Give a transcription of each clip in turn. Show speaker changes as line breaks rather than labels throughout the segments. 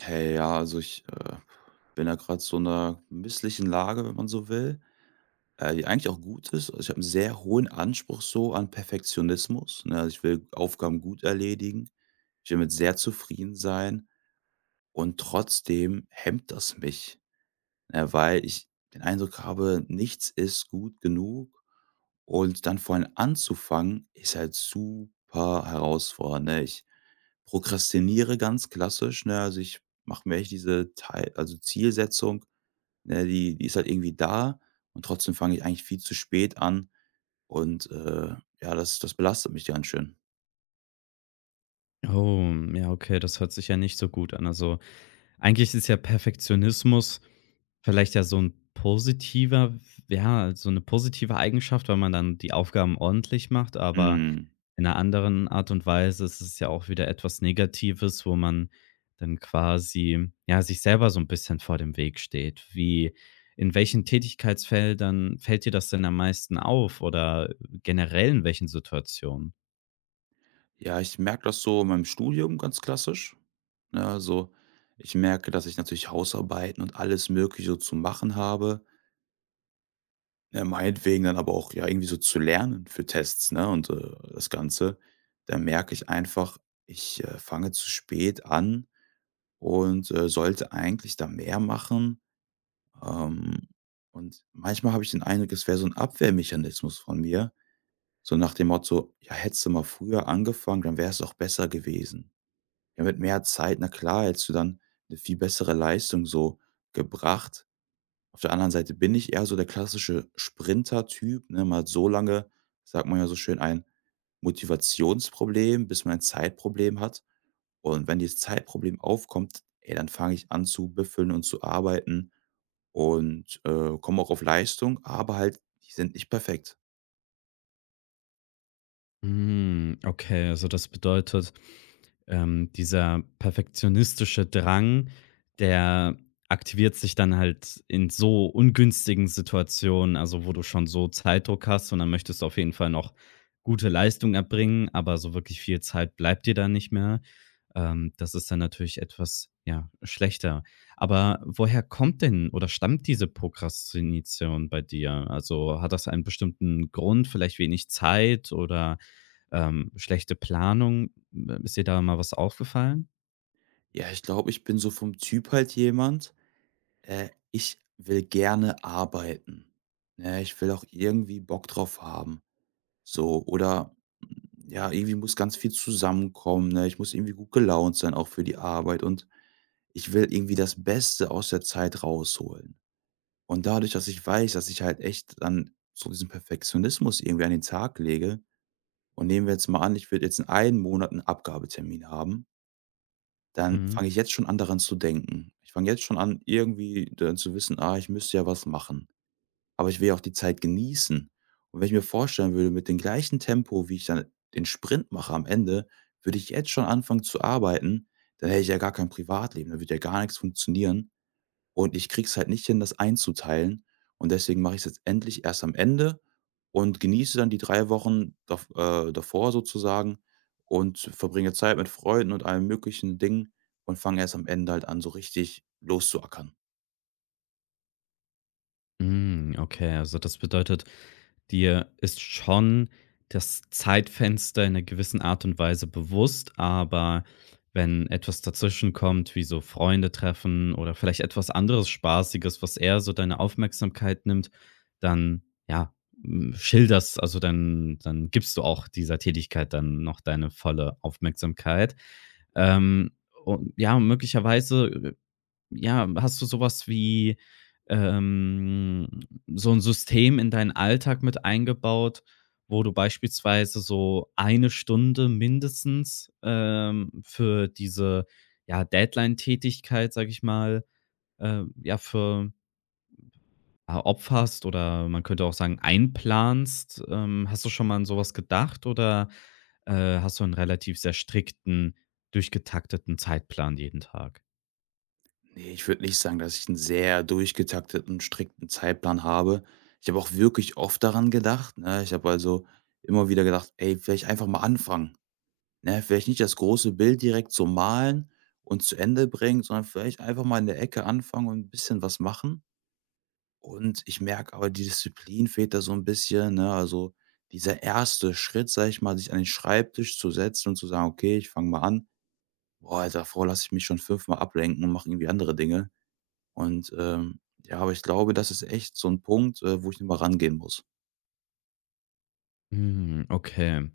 Hey, ja, also ich bin da gerade so in einer misslichen Lage, wenn man so will, die eigentlich auch gut ist. Also, ich habe einen sehr hohen Anspruch so an Perfektionismus, ne? Also, ich will Aufgaben gut erledigen. Ich will mit sehr zufrieden sein und trotzdem hemmt das mich, ne, weil ich den Eindruck habe, nichts ist gut genug und dann vor allem anzufangen, ist halt super herausfordernd, ne? Ich prokrastiniere ganz klassisch, ne? Also, ich mache mir echt diese Zielsetzung, ne, die ist halt irgendwie da und trotzdem fange ich eigentlich viel zu spät an und, ja, das belastet mich ganz schön.
Oh, ja, okay, das hört sich ja nicht so gut an. Also, eigentlich ist ja Perfektionismus vielleicht ja so eine positive Eigenschaft, weil man dann die Aufgaben ordentlich macht, aber
Mhm.
in einer anderen Art und Weise ist es ja auch wieder etwas Negatives, wo man dann quasi, ja, sich selber so ein bisschen vor dem Weg steht. Wie in welchen Tätigkeitsfeldern fällt dir das denn am meisten auf oder generell in welchen Situationen?
Ja, ich merke das so in meinem Studium ganz klassisch, ne? Also, ich merke, dass ich natürlich Hausarbeiten und alles Mögliche so zu machen habe. Ja, meinetwegen dann aber auch, ja, irgendwie so zu lernen für Tests, ne, und, das Ganze. Da merke ich einfach, ich, fange zu spät an und, sollte eigentlich da mehr machen. Ähm, und manchmal habe ich den Eindruck, es wäre so ein Abwehrmechanismus von mir, so nach dem Motto: „Ja, hättest du mal früher angefangen, dann wäre es auch besser gewesen. Ja, mit mehr Zeit, na klar, hättest du dann eine viel bessere Leistung so gebracht.“ Auf der anderen Seite bin ich eher so der klassische Sprinter-Typ, ne? Man hat so lange, sagt man ja so schön, ein Motivationsproblem, bis man ein Zeitproblem hat. Und wenn dieses Zeitproblem aufkommt, ey, dann fange ich an zu büffeln und zu arbeiten und komme auch auf Leistung, aber halt, die sind nicht perfekt.
Hm, okay, also das bedeutet, dieser perfektionistische Drang, der aktiviert sich dann halt in so ungünstigen Situationen, also wo du schon so Zeitdruck hast und dann möchtest du auf jeden Fall noch gute Leistung erbringen, aber so wirklich viel Zeit bleibt dir da nicht mehr. Das ist dann natürlich etwas, ja, schlechter. Aber woher kommt denn oder stammt diese Prokrastination bei dir? Also hat das einen bestimmten Grund, vielleicht wenig Zeit oder schlechte Planung. Ist dir da mal was aufgefallen?
Ja, ich glaube, ich bin so vom Typ halt jemand, ich will gerne arbeiten. Ne? Ich will auch irgendwie Bock drauf haben. So, oder ja, irgendwie muss ganz viel zusammenkommen, ne? Ich muss irgendwie gut gelaunt sein, auch für die Arbeit und ich will irgendwie das Beste aus der Zeit rausholen. Und dadurch, dass ich weiß, dass ich halt echt dann so diesen Perfektionismus irgendwie an den Tag lege und nehmen wir jetzt mal an, ich würde jetzt in einem Monat 'n Abgabetermin haben, dann
Mhm.
fange ich jetzt schon an, daran zu denken. Ich fange jetzt schon an, irgendwie dann zu wissen: „Ah, ich müsste ja was machen.“ Aber ich will ja auch die Zeit genießen. Und wenn ich mir vorstellen würde, mit dem gleichen Tempo, wie ich dann den Sprint mache am Ende, würde ich jetzt schon anfangen zu arbeiten, dann hätte ich ja gar kein Privatleben, dann würde ja gar nichts funktionieren. Und ich kriege es halt nicht hin, das einzuteilen. Und deswegen mache ich es jetzt endlich erst am Ende und genieße dann die 3 Wochen davor sozusagen und verbringe Zeit mit Freunden und allen möglichen Dingen und fange erst am Ende halt an, so richtig loszuackern.
Hm, okay, also das bedeutet, dir ist schon das Zeitfenster in einer gewissen Art und Weise bewusst, aber wenn etwas dazwischen kommt, wie so Freunde treffen oder vielleicht etwas anderes Spaßiges, was eher so deine Aufmerksamkeit nimmt, dann, ja, schilderst also dann gibst du auch dieser Tätigkeit dann noch deine volle Aufmerksamkeit. Ähm, und ja, möglicherweise ja, hast du sowas wie, ähm, so ein System in deinen Alltag mit eingebaut, wo du beispielsweise so eine Stunde mindestens, für diese, ja, Deadline-Tätigkeit, sage ich mal, ja, opferst oder man könnte auch sagen, einplanst? Hast du schon mal an sowas gedacht oder, äh, hast du einen relativ sehr strikten, durchgetakteten Zeitplan jeden Tag?
Ne, ich würde nicht sagen, dass ich einen sehr durchgetakteten, strikten Zeitplan habe. Ich habe auch wirklich oft daran gedacht, ne? Ich habe also immer wieder gedacht: „Ey, vielleicht einfach mal anfangen“, ne? Vielleicht nicht das große Bild direkt so malen und zu Ende bringen, sondern vielleicht einfach mal in der Ecke anfangen und ein bisschen was machen. Und ich merke aber, die Disziplin fehlt da so ein bisschen, ne? Also, dieser erste Schritt, sag ich mal, sich an den Schreibtisch zu setzen und zu sagen: „Okay, ich fange mal an. Boah, davor lasse ich mich schon fünfmal ablenken und mache irgendwie andere Dinge.“ Und, ja, aber ich glaube, das ist echt so 'n Punkt, wo ich noch mal rangehen muss.
Mhm, okay.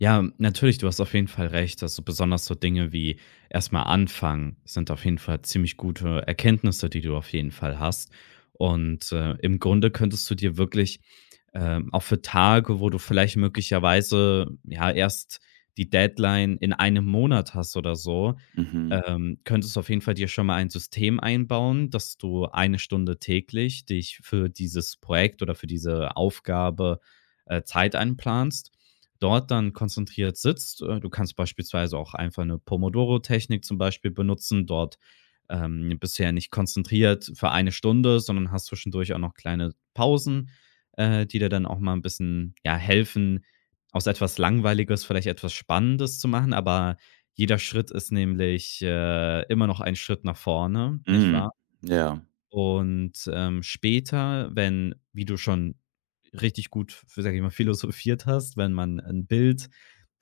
Ja, natürlich, du hast auf jeden Fall recht. Also besonders so Dinge wie erstmal anfangen sind auf jeden Fall ziemlich gute Erkenntnisse, die du auf jeden Fall hast. Und im Grunde könntest du dir wirklich, auch für Tage, wo du vielleicht möglicherweise, ja, erst die Deadline in einem Monat hast oder so,
Mhm.
könntest auf jeden Fall dir schon mal ein System einbauen, dass du eine Stunde täglich dich für dieses Projekt oder für diese Aufgabe, Zeit einplanst, dort dann konzentriert sitzt. Du kannst beispielsweise auch einfach eine Pomodoro-Technik zum Beispiel benutzen. Dort, bist ja nicht konzentriert für eine Stunde, sondern hast zwischendurch auch noch kleine Pausen, die dir dann auch mal ein bisschen, ja, helfen, aus etwas Langweiliges vielleicht etwas Spannendes zu machen, aber jeder Schritt ist nämlich, immer noch ein Schritt nach vorne, nicht
Mhm.
wahr?
Ja.
Und später, wenn wie du schon richtig gut, f sage ich mal, philosophiert hast, wenn man ein Bild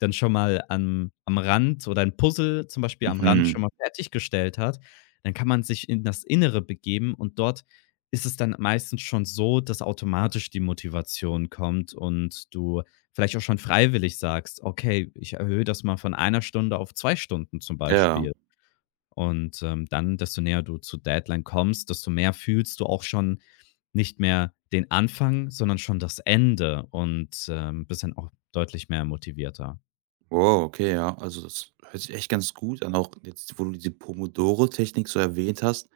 dann schon mal am Rand oder ein Puzzle zum Beispiel am Rand
Mhm.
schon mal fertiggestellt hat, dann kann man sich in das Innere begeben und dort ist es dann meistens schon so, dass automatisch die Motivation kommt und du vielleicht auch schon freiwillig sagst: „Okay, ich erhöhe das mal von einer Stunde auf 2 Stunden“ zum
Ja.
Beispiel. Und dann, desto näher du zur Deadline kommst, desto mehr fühlst du auch schon nicht mehr den Anfang, sondern schon das Ende und, bist dann auch deutlich mehr motivierter.
Wow, okay, ja. Also, das hört sich echt ganz gut an, auch jetzt, wo du diese Pomodoro-Technik so erwähnt hast.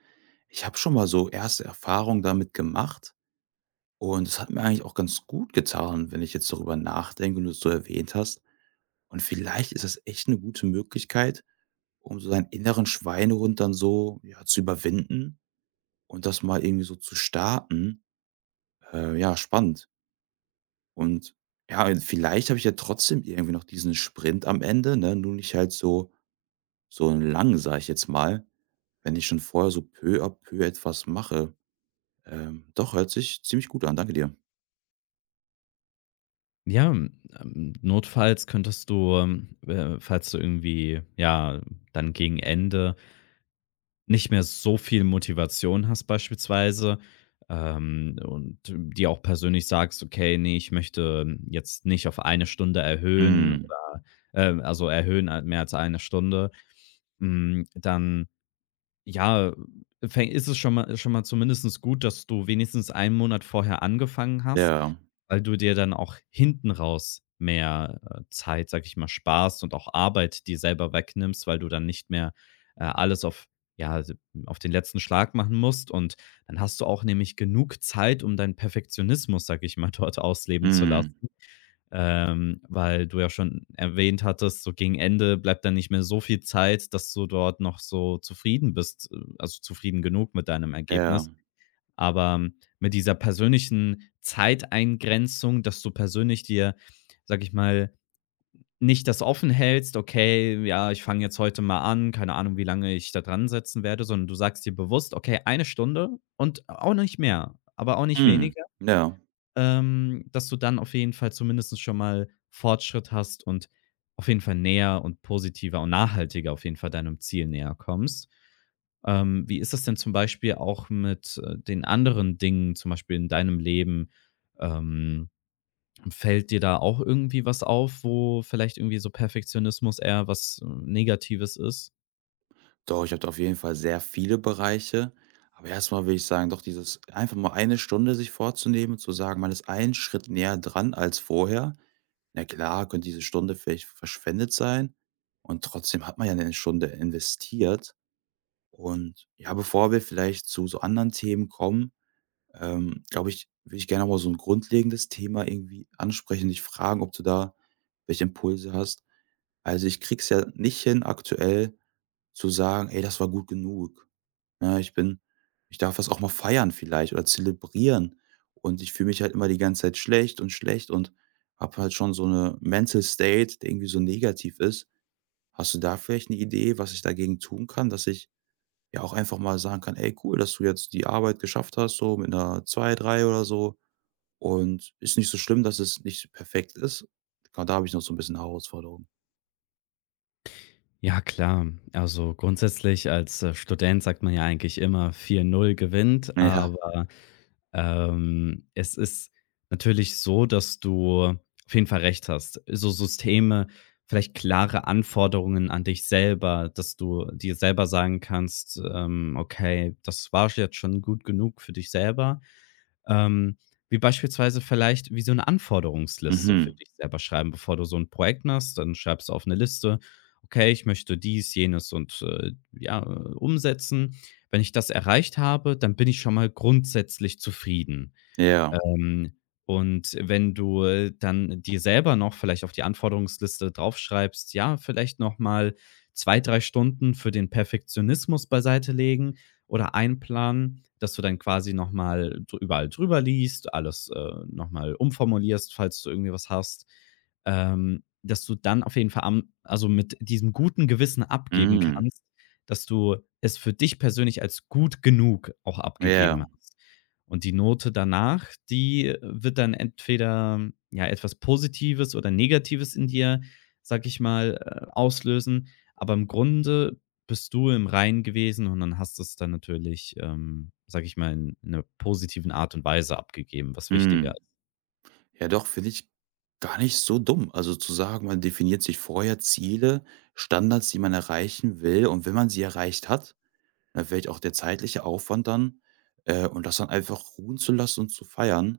Ich habe schon mal so erste Erfahrungen damit gemacht und es hat mir eigentlich auch ganz gut getan, wenn ich jetzt darüber nachdenke und du es so erwähnt hast. Und vielleicht ist das echt 'ne gute Möglichkeit, um so deinen inneren Schweinehund dann so, ja, zu überwinden und das mal irgendwie so zu starten, ja, spannend. Und ja, vielleicht habe ich ja trotzdem irgendwie noch diesen Sprint am Ende, ne? Nur nicht halt so, so lang, sage ich jetzt mal, wenn ich schon vorher so peu à peu etwas mache. Doch, hört sich ziemlich gut an. Danke dir.
Ja, notfalls könntest du, falls du irgendwie, ja, dann gegen Ende nicht mehr so viel Motivation hast beispielsweise, und dir auch persönlich sagst: „Okay, ne, ich möchte jetzt nicht auf eine Stunde erhöhen
Mhm.
oder, also erhöhen a mehr als eine Stunde“, dann, ja, fäng ist es schon mal zumindest gut, dass du wenigstens einen Monat vorher angefangen hast,
Ja.
weil du dir dann auch hinten raus mehr, Zeit, sag ich mal, sparst und auch Arbeit dir selber wegnimmst, weil du dann nicht mehr, alles auf ja, d auf den letzten Schlag machen musst und dann hast du auch nämlich genug Zeit, um deinen Perfektionismus, sag ich mal, dort ausleben zu lassen.
Mhm.
Weil du ja schon erwähnt hattest, so gegen Ende bleibt dann nicht mehr so viel Zeit, dass du dort noch so zufrieden bist, also zufrieden genug mit deinem
Ja.
Ergebnis. Aber mit dieser persönlichen Zeiteingrenzung, dass du persönlich dir, sage ich mal, nicht das offen hältst: „Okay, ja, ich fange jetzt heute mal an, keine Ahnung, wie lange ich da dran setzen werde“, sondern du sagst dir bewusst: „Okay, eine Stunde und auch nicht mehr, aber auch nicht
Mhm.
weniger.“
Ja.
Dass du dann auf jeden Fall zumindest schon mal Fortschritt hast und auf jeden Fall näher und positiver und nachhaltiger auf jeden Fall deinem Ziel näher kommst. Wie ist das denn zum Beispiel auch mit den anderen Dingen, zum Beispiel in deinem Leben? Ähm, fällt dir da auch irgendwie was auf, wo vielleicht irgendwie so Perfektionismus eher was Negatives ist?
Doch, ich habe da auf jeden Fall sehr viele Bereiche. Aber erstmal will ich sagen, doch dieses einfach mal eine Stunde sich vorzunehmen und zu sagen, man ist einen Schritt näher dran als vorher. Na klar, könnte diese Stunde vielleicht verschwendet sein und trotzdem hat man ja eine Stunde investiert. Und ja, bevor wir vielleicht zu so anderen Themen kommen, glaube ich, will ich gerne noch mal so ein grundlegendes Thema irgendwie ansprechen, dich fragen, ob du da welche Impulse hast. Also, ich kriege es ja nicht hin aktuell zu sagen: „Ey, das war gut genug. Ne, ich bin ich darf das auch mal feiern vielleicht oder zelebrieren.“ Und ich fühle mich halt immer die ganze Zeit schlecht und schlecht und habe halt schon so eine Mental State, der irgendwie so negativ ist. Hast du da vielleicht eine Idee, was ich dagegen tun kann, dass ich ja auch einfach mal sagen kann: „Ey, cool, dass du jetzt die Arbeit geschafft hast, so mit 'ner 2 3 oder so. Und ist nicht so schlimm, dass es nicht perfekt ist.“ Genau, da habe ich noch so ein bisschen Herausforderung.
Ja, klar. Also grundsätzlich als, Student sagt man ja eigentlich immer 4:0 gewinnt,
Ja.
aber, es ist natürlich so, dass du auf jeden Fall recht hast. So Systeme, vielleicht klare Anforderungen an dich selber, dass du dir selber sagen kannst: „Okay, das war jetzt schon gut genug für dich selber.“ ähm, Wie beispielsweise vielleicht wie so eine Anforderungsliste für
Mhm.
dich selber schreiben, bevor du so ein Projekt machst, dann schreibst du auf eine Liste: „Okay, ich möchte dies, jenes und, ja, umsetzen. Wenn ich das erreicht habe, dann bin ich schon mal grundsätzlich zufrieden.“
Ja.
ähm, und wenn du, dann dir selber noch vielleicht auf die Anforderungsliste draufschreibst, ja, vielleicht noch mal 2 3 Stunden für den Perfektionismus beiseite legen oder einplanen, dass du dann quasi noch mal drü überall drüber liest, alles, noch mal umformulierst, falls du irgendwie was hast, dass du dann auf jeden Fall am also, mit diesem guten Gewissen abgeben
Mhm.
kannst, dass du es für dich persönlich als gut genug auch abgegeben
Ja.
hast. Und die Note danach, die wird dann entweder, ja, etwas Positives oder Negatives in dir, sage ich mal, auslösen. Aber im Grunde bist du im Reinen gewesen und dann hast du es dann natürlich, sage ich mal, in einer positiven Art und Weise abgegeben, was wichtiger
Mhm.
ist.
Ja doch, finde ich gar nicht so dumm. Also zu sagen, man definiert sich vorher Ziele, Standards, die man erreichen will und wenn man sie erreicht hat, dann vielleicht auch der zeitliche Aufwand dann, und das dann einfach ruhen zu lassen und zu feiern.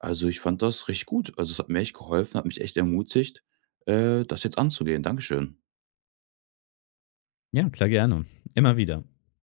Also, ich fand das richtig gut. Also, es hat mir echt geholfen, hat mich echt ermutigt, das jetzt anzugehen. Dankeschön.
Ja, klar, gerne. Immer wieder.